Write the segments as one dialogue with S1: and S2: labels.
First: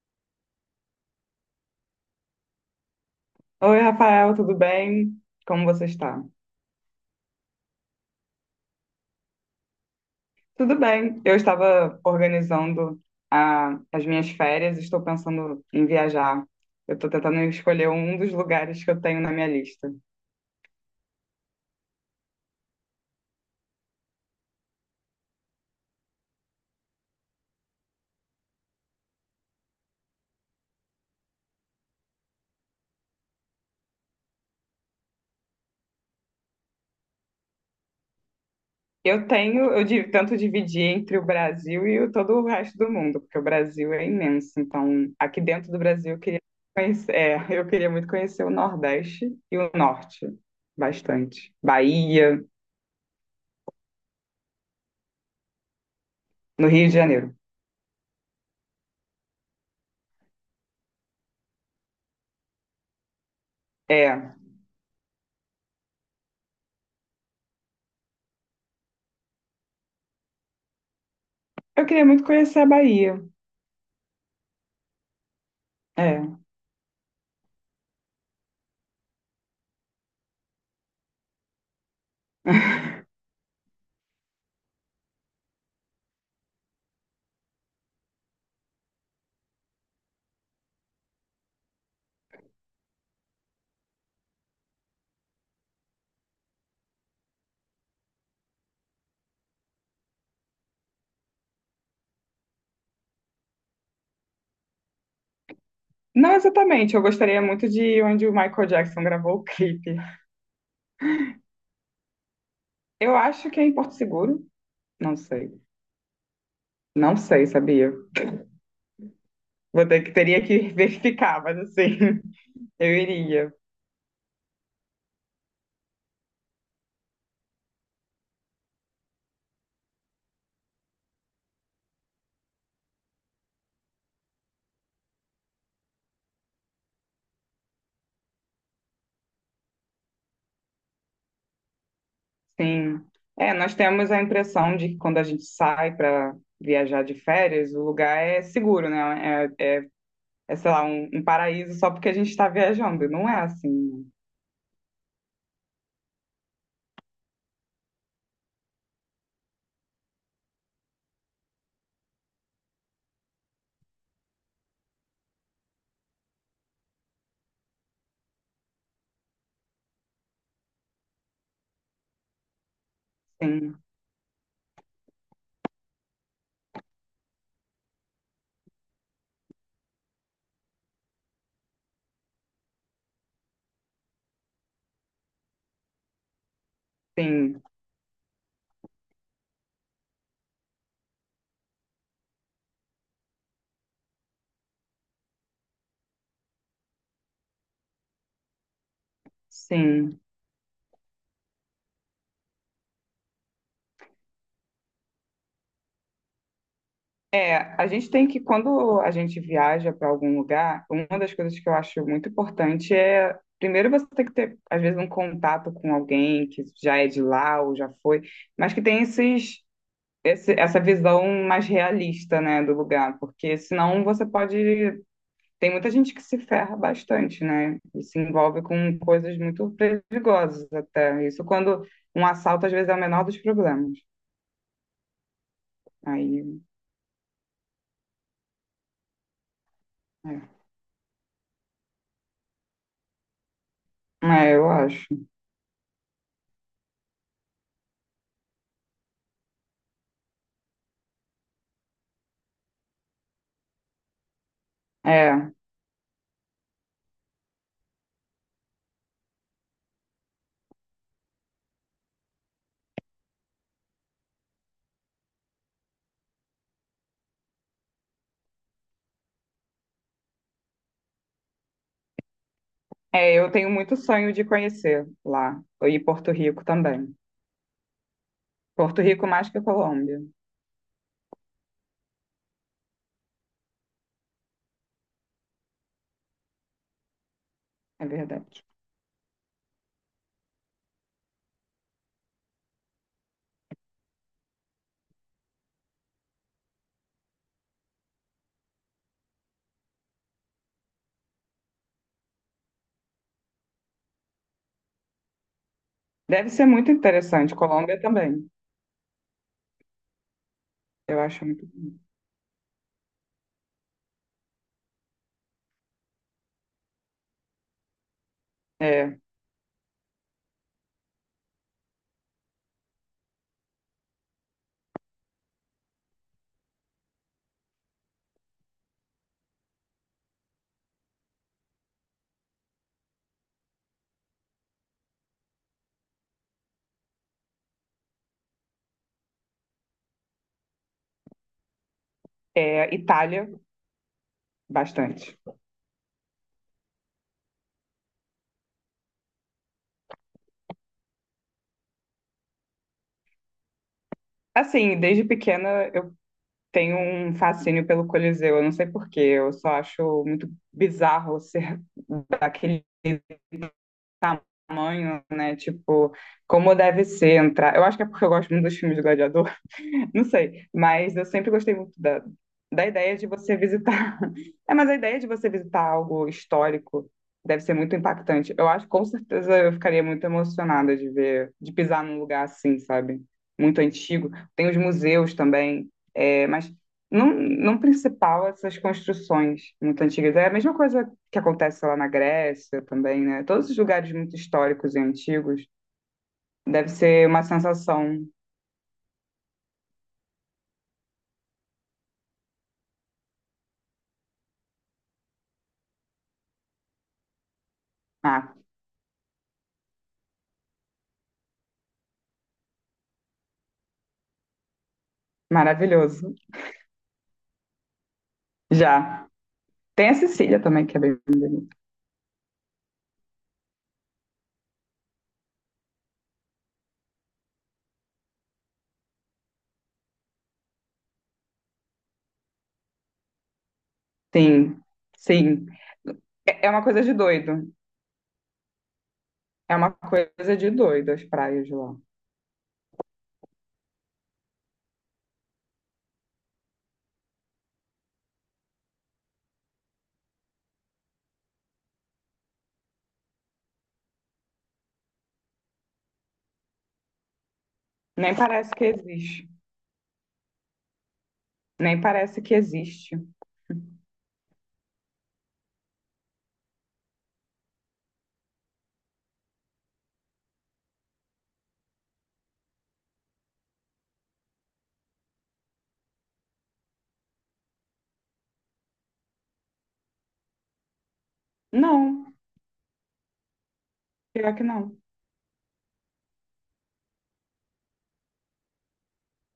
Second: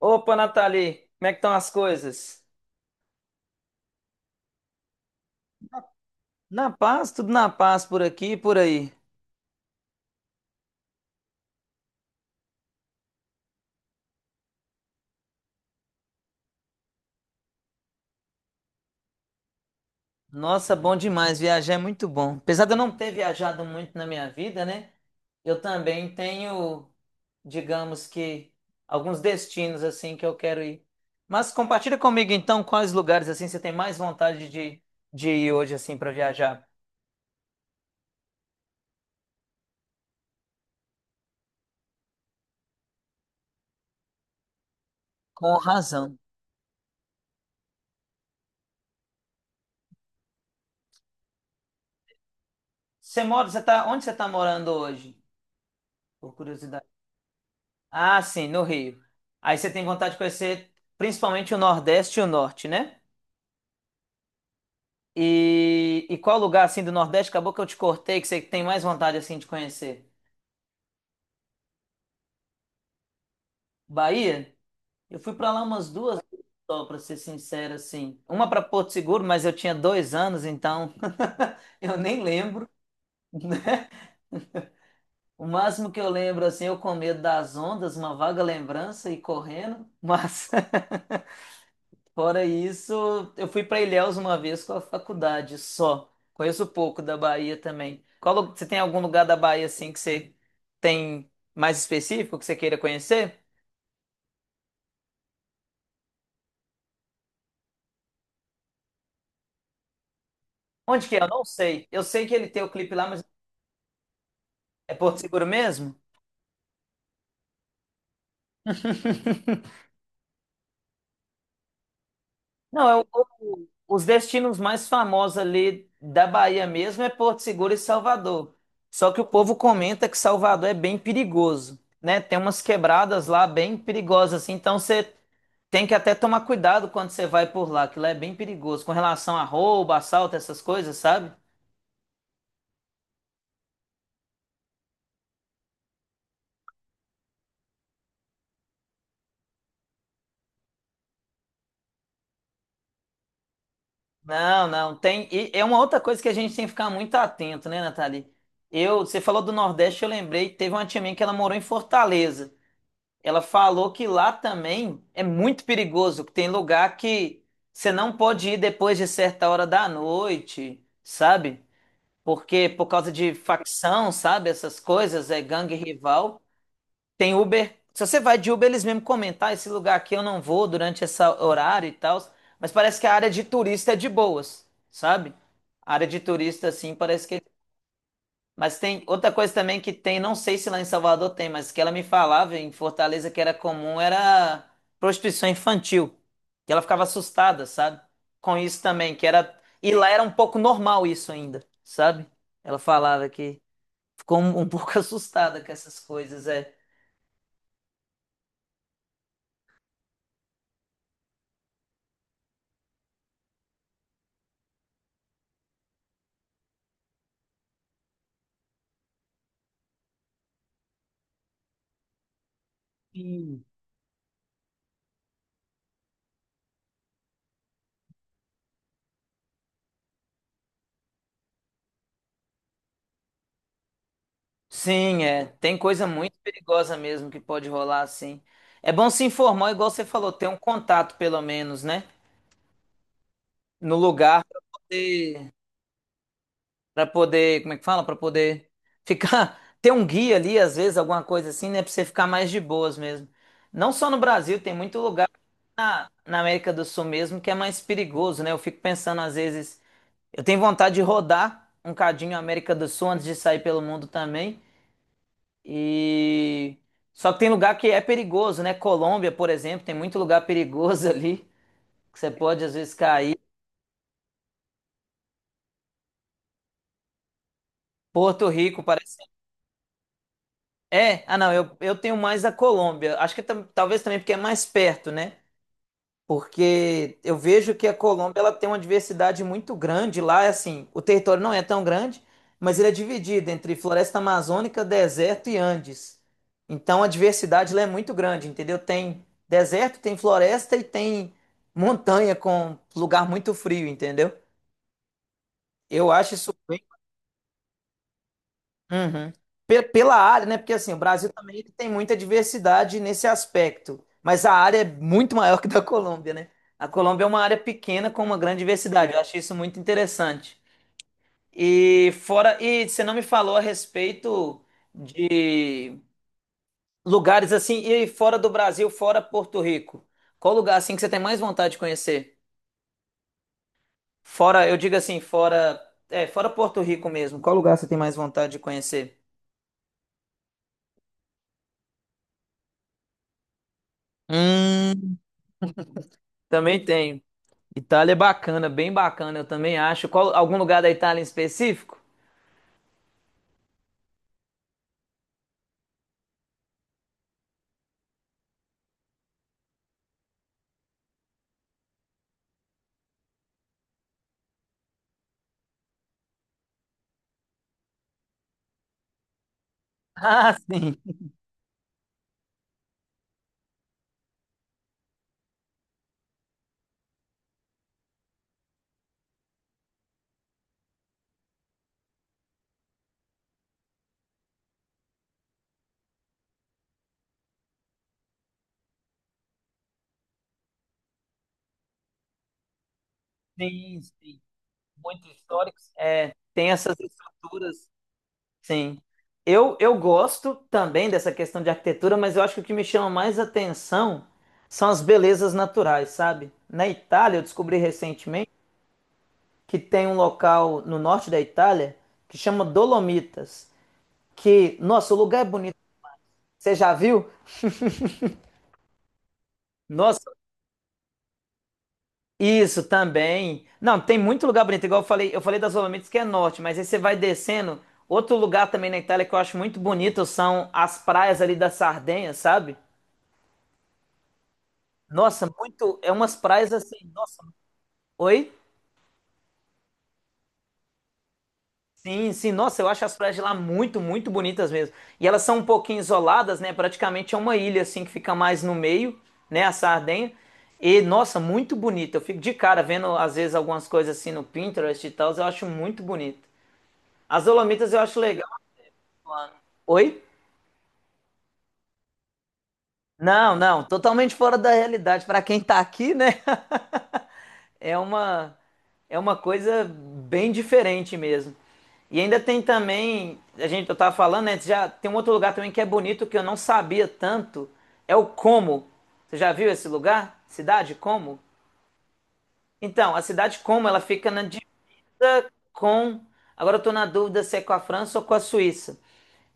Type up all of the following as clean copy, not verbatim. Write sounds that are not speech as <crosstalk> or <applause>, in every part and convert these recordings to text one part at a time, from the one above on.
S1: Opa, Nathalie, como é que estão as coisas?
S2: Oi, Rafael, tudo bem? Como você está?
S1: Na paz, tudo na paz por aqui e por aí.
S2: Tudo bem. Eu estava organizando as minhas férias, estou pensando em viajar. Eu estou tentando escolher um dos lugares que eu tenho na minha lista.
S1: Nossa, bom demais, viajar é muito bom. Apesar de eu não ter viajado muito na minha vida, né? Eu também tenho, digamos que, alguns destinos assim que eu quero ir. Mas compartilha comigo então quais lugares assim você tem mais vontade de ir hoje assim para viajar.
S2: Eu tenho, eu di- tento dividir entre o Brasil e todo o resto do mundo, porque o Brasil é imenso. Então, aqui
S1: Com
S2: dentro do Brasil,
S1: razão.
S2: eu queria conhecer, <laughs> eu queria muito conhecer o Nordeste e o Norte, bastante. Bahia,
S1: Você mora, você tá, onde você está morando hoje? Por
S2: no Rio
S1: curiosidade.
S2: de Janeiro.
S1: Ah, sim, no Rio. Aí você tem vontade de conhecer principalmente o Nordeste e o Norte, né?
S2: É,
S1: E qual lugar assim do Nordeste acabou que eu te cortei que você tem mais vontade assim de conhecer?
S2: eu queria muito conhecer a Bahia.
S1: Bahia? Eu fui pra lá umas duas
S2: É.
S1: vezes só, para ser sincero assim. Uma pra Porto Seguro, mas eu tinha dois anos, então <laughs> eu nem lembro. O máximo que eu lembro assim, eu com medo das ondas, uma vaga lembrança e correndo, mas <laughs> fora isso, eu fui para Ilhéus uma vez com a faculdade só. Conheço pouco da Bahia também. Qual, você tem algum lugar da Bahia assim que você tem mais específico que você queira conhecer?
S2: Não exatamente, eu gostaria muito de ir onde o Michael Jackson gravou o clipe.
S1: Onde que é? Eu não sei. Eu sei que ele tem o clipe lá,
S2: Eu
S1: mas
S2: acho que é em Porto Seguro,
S1: é
S2: não
S1: Porto Seguro
S2: sei.
S1: mesmo?
S2: Não sei, sabia?
S1: <laughs>
S2: Vou ter que teria que <laughs> verificar, mas assim, <laughs>
S1: Não,
S2: eu iria.
S1: os destinos mais famosos ali da Bahia mesmo é Porto Seguro e Salvador. Só que o povo comenta que Salvador é bem perigoso, né? Tem umas quebradas lá bem perigosas, assim, então você tem que até tomar cuidado quando você vai por lá, que lá é bem perigoso com relação a roubo, assalto, essas coisas, sabe?
S2: Sim. É, nós temos a impressão de que quando a gente sai para viajar de férias, o lugar é seguro, né? Sei lá, um paraíso só porque a gente está viajando. Não é assim,
S1: Não, não, tem. E é uma outra coisa que a gente tem que ficar muito atento, né, Nathalie? Eu, você falou do Nordeste, eu lembrei, teve uma tia minha que ela morou em Fortaleza. Ela falou que lá também é muito perigoso, que tem lugar que você não pode ir depois de certa hora da noite, sabe? Porque por causa
S2: né?
S1: de
S2: Sim,
S1: facção, sabe? Essas coisas, é gangue rival. Tem Uber. Se você vai de Uber, eles mesmo comentam: "Ah, esse lugar aqui eu não vou durante esse horário e tal." Mas parece que a área de turista é de boas, sabe? A área de turista, assim, parece que é
S2: sim,
S1: mas tem outra coisa também que tem, não sei se lá em Salvador tem, mas que ela me falava em Fortaleza que era comum era prostituição infantil. Que ela ficava assustada, sabe? Com isso também, que era. E lá
S2: sim.
S1: era um pouco normal isso ainda, sabe? Ela falava que ficou um pouco <laughs> assustada com essas coisas, é.
S2: É, a gente tem que, quando a gente viaja para algum lugar, uma das coisas que eu acho muito importante é, primeiro você tem que ter, às vezes, um contato com alguém que já é de lá ou já foi, mas que tem essa visão mais realista, né, do lugar, porque
S1: Sim.
S2: senão você pode. Tem muita gente que se ferra bastante, né, e se envolve com coisas muito perigosas até. Isso quando um assalto, às vezes, é o menor dos problemas.
S1: Sim, é. Tem coisa muito
S2: Aí,
S1: perigosa mesmo que pode rolar assim. É bom se informar, igual você falou, ter um
S2: é,
S1: contato pelo menos, né? No lugar para
S2: eu acho.
S1: poder. Pra poder, como é que fala? Pra poder ficar, <laughs> ter um guia ali, às vezes, alguma coisa assim, né? Pra você ficar mais de boas mesmo. Não só no Brasil, tem muito lugar
S2: É.
S1: na América do Sul mesmo que é mais perigoso, né? Eu fico pensando, às vezes, eu tenho vontade de rodar um cadinho a América do Sul antes de sair pelo mundo também. E só que tem lugar que é perigoso, né? Colômbia, por exemplo, tem muito lugar perigoso <laughs> ali que você pode às vezes
S2: É,
S1: cair.
S2: eu tenho muito sonho de conhecer lá. E Porto Rico também.
S1: Porto Rico
S2: Porto
S1: parece
S2: Rico mais que a Colômbia,
S1: é, ah não, eu tenho mais a Colômbia. Acho que talvez também porque é mais perto, né? Porque eu vejo que a
S2: é
S1: Colômbia ela
S2: verdade.
S1: tem uma diversidade muito grande lá, assim, o território não é tão grande, mas ele é dividido entre floresta amazônica, deserto e Andes. Então a diversidade lá é muito grande, entendeu? Tem deserto, tem floresta e tem montanha com lugar muito frio, entendeu? Eu acho
S2: Deve
S1: isso
S2: ser muito interessante. Colômbia também.
S1: uhum. Pela área, né? Porque assim, o
S2: Eu
S1: Brasil
S2: acho
S1: também
S2: muito
S1: ele tem
S2: bonito.
S1: muita diversidade nesse aspecto, mas a área é muito maior <laughs> que a da Colômbia, né? A Colômbia é uma área pequena com uma grande diversidade.
S2: É,
S1: Eu achei isso muito interessante. E fora, e você não me falou a respeito de lugares assim, e fora do Brasil, fora Porto Rico. Qual lugar assim que você tem mais vontade de conhecer? Fora, eu digo assim, fora, é, fora Porto Rico mesmo. Qual lugar você tem mais vontade de conhecer?
S2: Itália,
S1: Hum,
S2: bastante.
S1: também tenho. Itália é bacana, bem bacana, eu também acho. Qual, algum lugar da Itália em específico? <laughs>
S2: Assim, desde pequena eu tenho um fascínio pelo Coliseu. Eu não sei por quê. Eu só acho muito bizarro ser daquele tamanho, né? Tipo, como deve ser entrar. Eu acho que é porque eu gosto muito dos filmes do Gladiador. Não
S1: Ah,
S2: sei,
S1: sim,
S2: mas eu sempre gostei muito da ideia de você visitar. <laughs> É, mas a ideia de você visitar algo histórico deve ser muito impactante. Eu acho que com certeza eu ficaria muito emocionada de ver, de pisar num lugar assim, sabe? Muito antigo. Tem os museus também, mas não, não principal essas construções muito antigas. É a mesma coisa que acontece lá na Grécia também, né? Todos os
S1: sim,
S2: lugares muito
S1: sim.
S2: históricos e
S1: Muito
S2: antigos
S1: históricos. É, tem
S2: deve
S1: essas
S2: ser uma
S1: estruturas,
S2: sensação,
S1: sim. Eu gosto também dessa questão de arquitetura, mas eu acho que o que me chama mais atenção são as belezas naturais, sabe? Na Itália, eu descobri recentemente
S2: ah,
S1: que tem um local no norte da Itália que chama Dolomitas, que, nossa, o lugar é bonito.
S2: maravilhoso.
S1: Você já viu?
S2: Já. Tem a
S1: Nossa,
S2: Cecília também, que é bem bonita.
S1: isso também. Não, tem muito lugar bonito, igual eu falei das Dolomitas que é norte, mas aí você vai descendo. Outro lugar também na Itália que eu acho muito bonito são as praias ali da Sardenha, sabe?
S2: Sim,
S1: Nossa,
S2: sim.
S1: muito, é umas
S2: É
S1: praias
S2: uma
S1: assim,
S2: coisa de
S1: nossa.
S2: doido.
S1: Oi?
S2: É uma coisa de doido as praias de lá.
S1: Sim, sim, nossa, eu acho as praias de lá muito, muito bonitas mesmo. E elas são um pouquinho isoladas, né? Praticamente é uma ilha assim que fica mais no meio, né, a Sardenha. E nossa, muito bonito. Eu fico de cara vendo às vezes algumas coisas assim no Pinterest e tal, eu acho muito bonito. As Dolomitas eu acho
S2: Nem
S1: legal.
S2: parece que existe.
S1: Oi?
S2: Nem parece que existe.
S1: Não, não, totalmente fora da realidade. Para quem tá aqui, né? <laughs> É uma é uma coisa bem diferente mesmo. E ainda tem também, a gente eu tava falando, né, já tem um outro lugar também que é bonito que eu não sabia tanto, é o Como. Você já viu esse lugar? Cidade Como?
S2: Não,
S1: Então, a cidade Como, ela fica na
S2: pior que
S1: dívida
S2: não.
S1: com, agora eu tô na dúvida se é com a França ou com a Suíça.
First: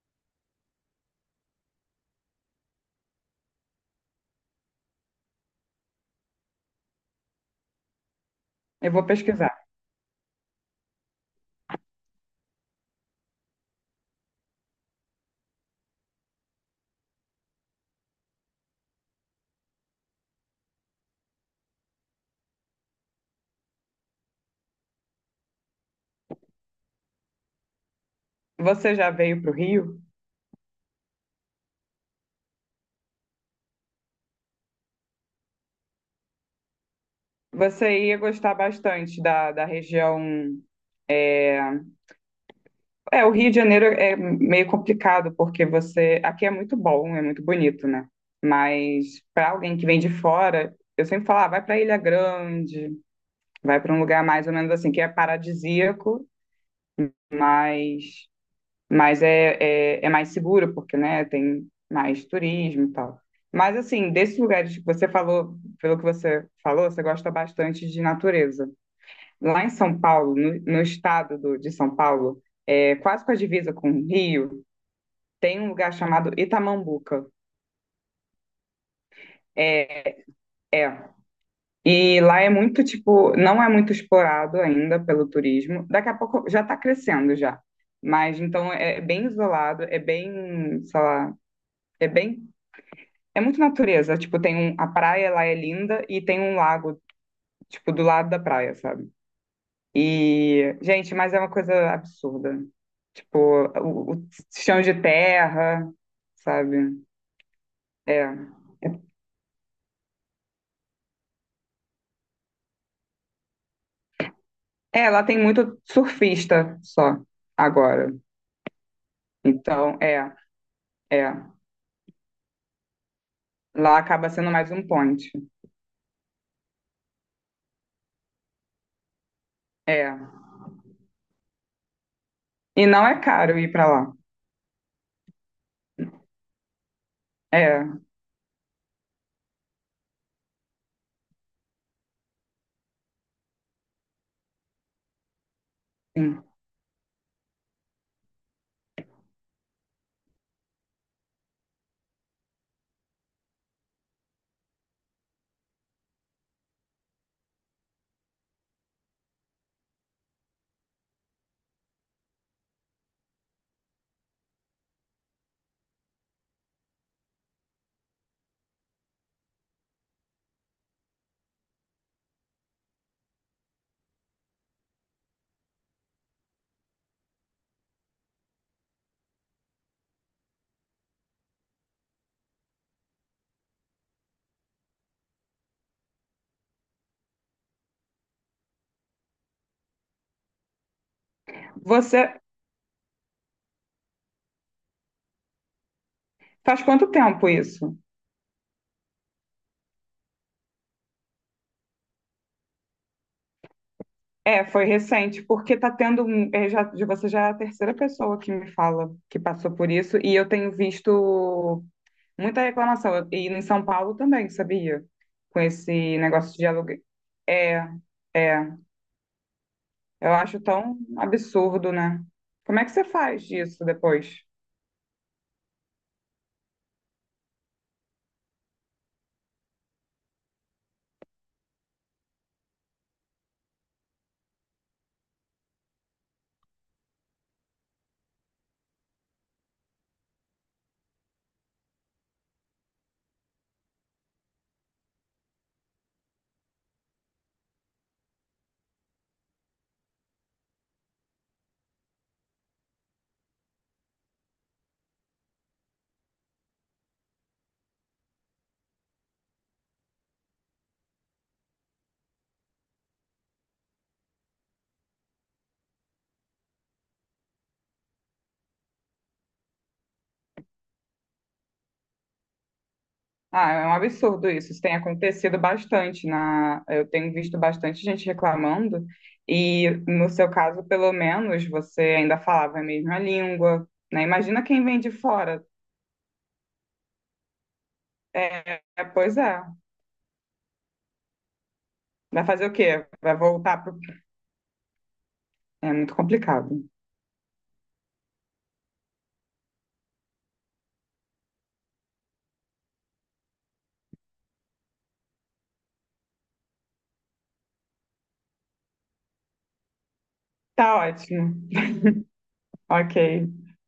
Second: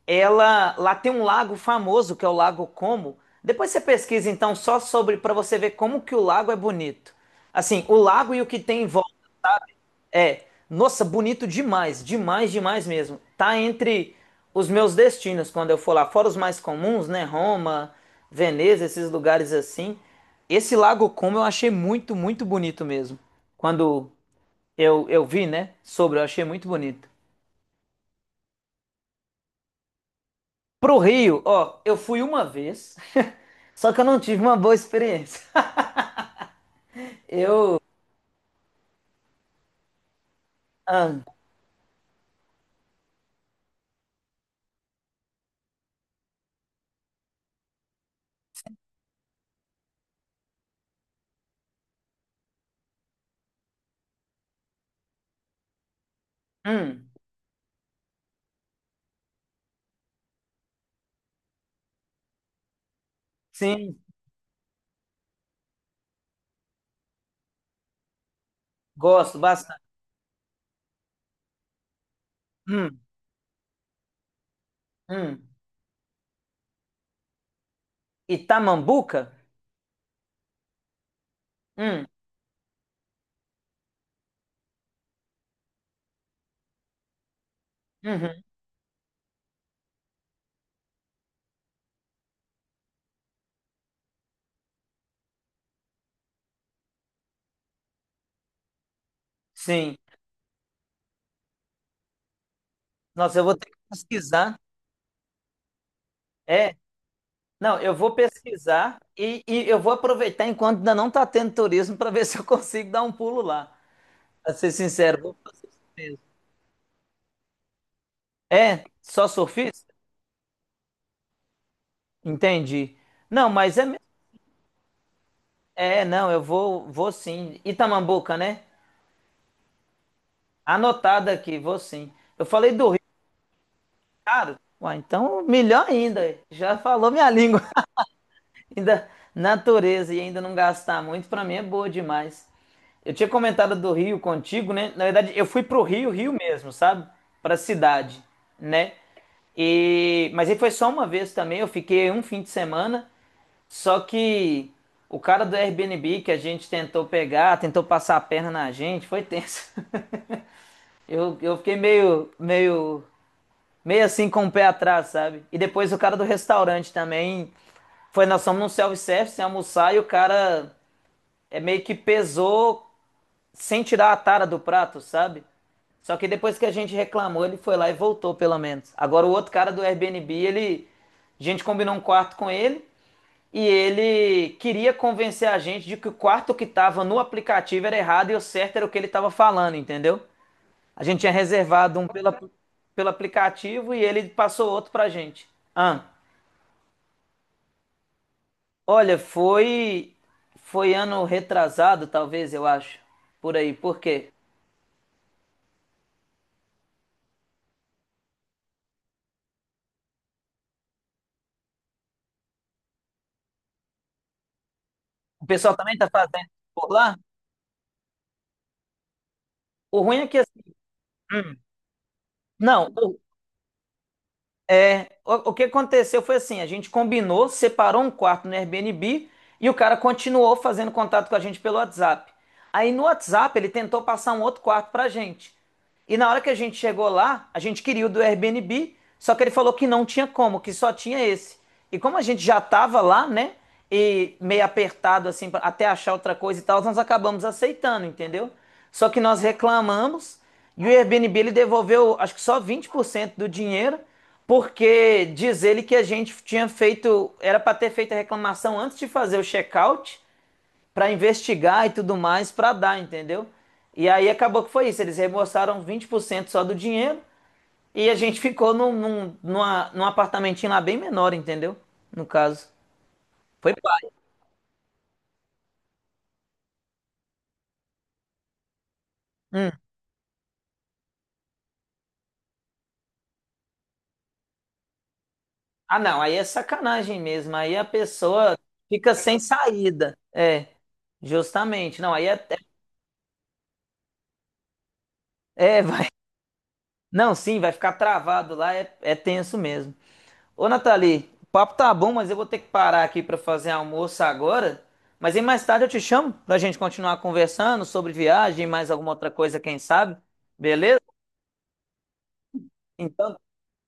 S1: Ela lá tem um lago famoso que é o Lago Como. Depois você pesquisa então só sobre para você ver como que o lago é bonito. Assim, o lago e o que tem em
S2: Eu vou
S1: volta
S2: pesquisar.
S1: é, nossa, bonito demais, demais, demais mesmo. Tá entre os meus destinos quando eu for lá, fora os mais comuns, né? Roma, Veneza, esses lugares assim. Esse Lago Como eu achei muito, muito bonito mesmo. Quando eu vi, né, sobre, eu achei muito bonito.
S2: Você já veio para o Rio?
S1: Pro Rio, ó, eu fui uma vez, <laughs> só que eu não tive uma boa experiência. <laughs>
S2: Você ia gostar bastante da região.
S1: Ah,
S2: É, o Rio de Janeiro é meio complicado, porque você. Aqui é muito bom, é muito bonito, né? Mas para alguém que vem de fora, eu sempre falo, ah, vai para Ilha Grande. Vai para um lugar mais ou menos assim, que é paradisíaco,
S1: hum,
S2: mas, mas é, mais seguro, porque, né, tem mais turismo e tal. Mas,
S1: sim,
S2: assim, desses lugares que você falou, pelo que você falou, você gosta bastante de natureza.
S1: gosto
S2: Lá em
S1: bastante.
S2: São Paulo, no estado de São Paulo,
S1: Hum,
S2: quase com a divisa com o Rio,
S1: hum.
S2: tem um lugar chamado Itamambuca.
S1: Itamambuca?
S2: É, é.
S1: Hum,
S2: E lá é muito, tipo, não é muito explorado ainda pelo turismo. Daqui a pouco já está crescendo já. Mas
S1: uhum,
S2: então é bem isolado, é bem, sei lá, é bem, é muito natureza. Tipo, tem um, a praia lá é linda e tem um lago, tipo, do lado da praia, sabe?
S1: sim.
S2: E, gente, mas é uma coisa absurda.
S1: Nossa,
S2: Tipo,
S1: eu vou ter que
S2: o
S1: pesquisar.
S2: chão de terra,
S1: É,
S2: sabe?
S1: não, eu vou
S2: É.
S1: pesquisar e eu vou aproveitar enquanto ainda não tá tendo turismo para ver <laughs> se eu consigo dar um pulo lá. Pra ser
S2: É,
S1: sincero,
S2: lá
S1: vou
S2: tem
S1: fazer
S2: muito
S1: isso mesmo.
S2: surfista só agora.
S1: É, só surfista?
S2: Então, é.
S1: Entendi. Não, mas é,
S2: Lá acaba sendo mais um point.
S1: é, não, eu vou, vou sim. Itamambuca, né?
S2: É.
S1: Anotado aqui, vou sim. Eu falei
S2: E
S1: do Rio,
S2: não é caro ir pra lá.
S1: cara. Ué, então, melhor ainda. Já falou minha língua. <laughs>
S2: É,
S1: Ainda natureza e ainda não gastar muito, pra mim é boa demais. Eu tinha comentado do Rio contigo, né? Na verdade, eu fui pro Rio, Rio
S2: sim.
S1: mesmo, sabe? Pra cidade, né? E mas aí foi só uma vez também, eu fiquei um fim de semana, só que o cara do Airbnb que a gente tentou pegar, tentou passar a perna na gente, foi tenso. <laughs> Eu fiquei meio, meio meio assim com o pé atrás, sabe? E depois o cara do restaurante também. Foi, nós fomos num self-service sem almoçar e o cara é meio que pesou sem tirar a tara do prato, sabe? Só que depois que a gente reclamou, ele foi lá e voltou, pelo menos. Agora o outro cara do Airbnb, ele. A gente combinou um quarto com ele e ele queria convencer a gente de que o quarto que tava no aplicativo era errado e o certo era o que ele tava falando, entendeu? A gente tinha reservado um
S2: Você
S1: pela, pelo aplicativo e ele passou outro pra gente. Ah,
S2: faz quanto tempo isso?
S1: olha, foi foi ano retrasado, talvez, eu acho. Por aí. Por quê?
S2: É, foi recente, porque tá tendo um, já, de você já é a terceira pessoa que me fala que passou por isso e eu tenho visto muita reclamação e em São Paulo também, sabia?
S1: O
S2: Com
S1: pessoal
S2: esse
S1: também tá fazendo
S2: negócio de
S1: por
S2: aluguel.
S1: lá?
S2: É, é,
S1: O ruim é
S2: eu
S1: que assim,
S2: acho tão
S1: hum,
S2: absurdo, né? Como é
S1: não,
S2: que você faz disso depois?
S1: é, o que aconteceu foi assim, a gente combinou, separou um quarto no Airbnb e o cara continuou fazendo contato com a gente pelo WhatsApp. Aí no WhatsApp ele tentou passar um outro quarto pra gente. E na hora que a gente chegou lá, a gente queria o do Airbnb, só que ele falou que não tinha como, que só tinha esse. E como a gente já estava lá, né? E meio apertado, assim, até achar outra coisa e tal, nós acabamos aceitando, entendeu? Só que nós reclamamos e o Airbnb ele devolveu, acho que só 20% do dinheiro, porque diz ele que a gente tinha feito, era para ter feito a reclamação antes de fazer o check-out, para investigar e tudo mais, para dar, entendeu? E aí acabou que foi isso, eles reembolsaram 20% só do dinheiro e a gente ficou num apartamentinho lá bem menor, entendeu? No caso.
S2: Ah,
S1: Foi
S2: é um
S1: pai.
S2: absurdo isso. Isso tem acontecido bastante na, eu tenho visto bastante gente reclamando
S1: Hum.
S2: e no seu caso, pelo menos, você ainda falava a mesma língua, né? Imagina quem vem de fora.
S1: Ah, não, aí é sacanagem mesmo. Aí a pessoa
S2: É, é,
S1: fica
S2: pois
S1: sem
S2: é.
S1: saída. É, justamente. Não, aí
S2: Vai
S1: é.
S2: fazer o quê? Vai voltar pro...
S1: É, é,
S2: É
S1: vai.
S2: muito complicado.
S1: Não, sim, vai ficar travado lá, é, é tenso mesmo. Ô, Nathalie, o papo tá bom, mas eu vou ter que parar aqui pra fazer almoço agora. Mas aí mais tarde eu te chamo pra gente continuar conversando sobre viagem, mais alguma outra coisa, quem sabe?
S2: Tá
S1: Beleza?
S2: ótimo. Ok.
S1: Então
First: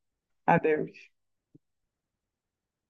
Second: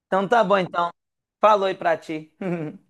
S1: Então tá bom, então.
S2: Adeus.
S1: Falou aí pra ti. <laughs>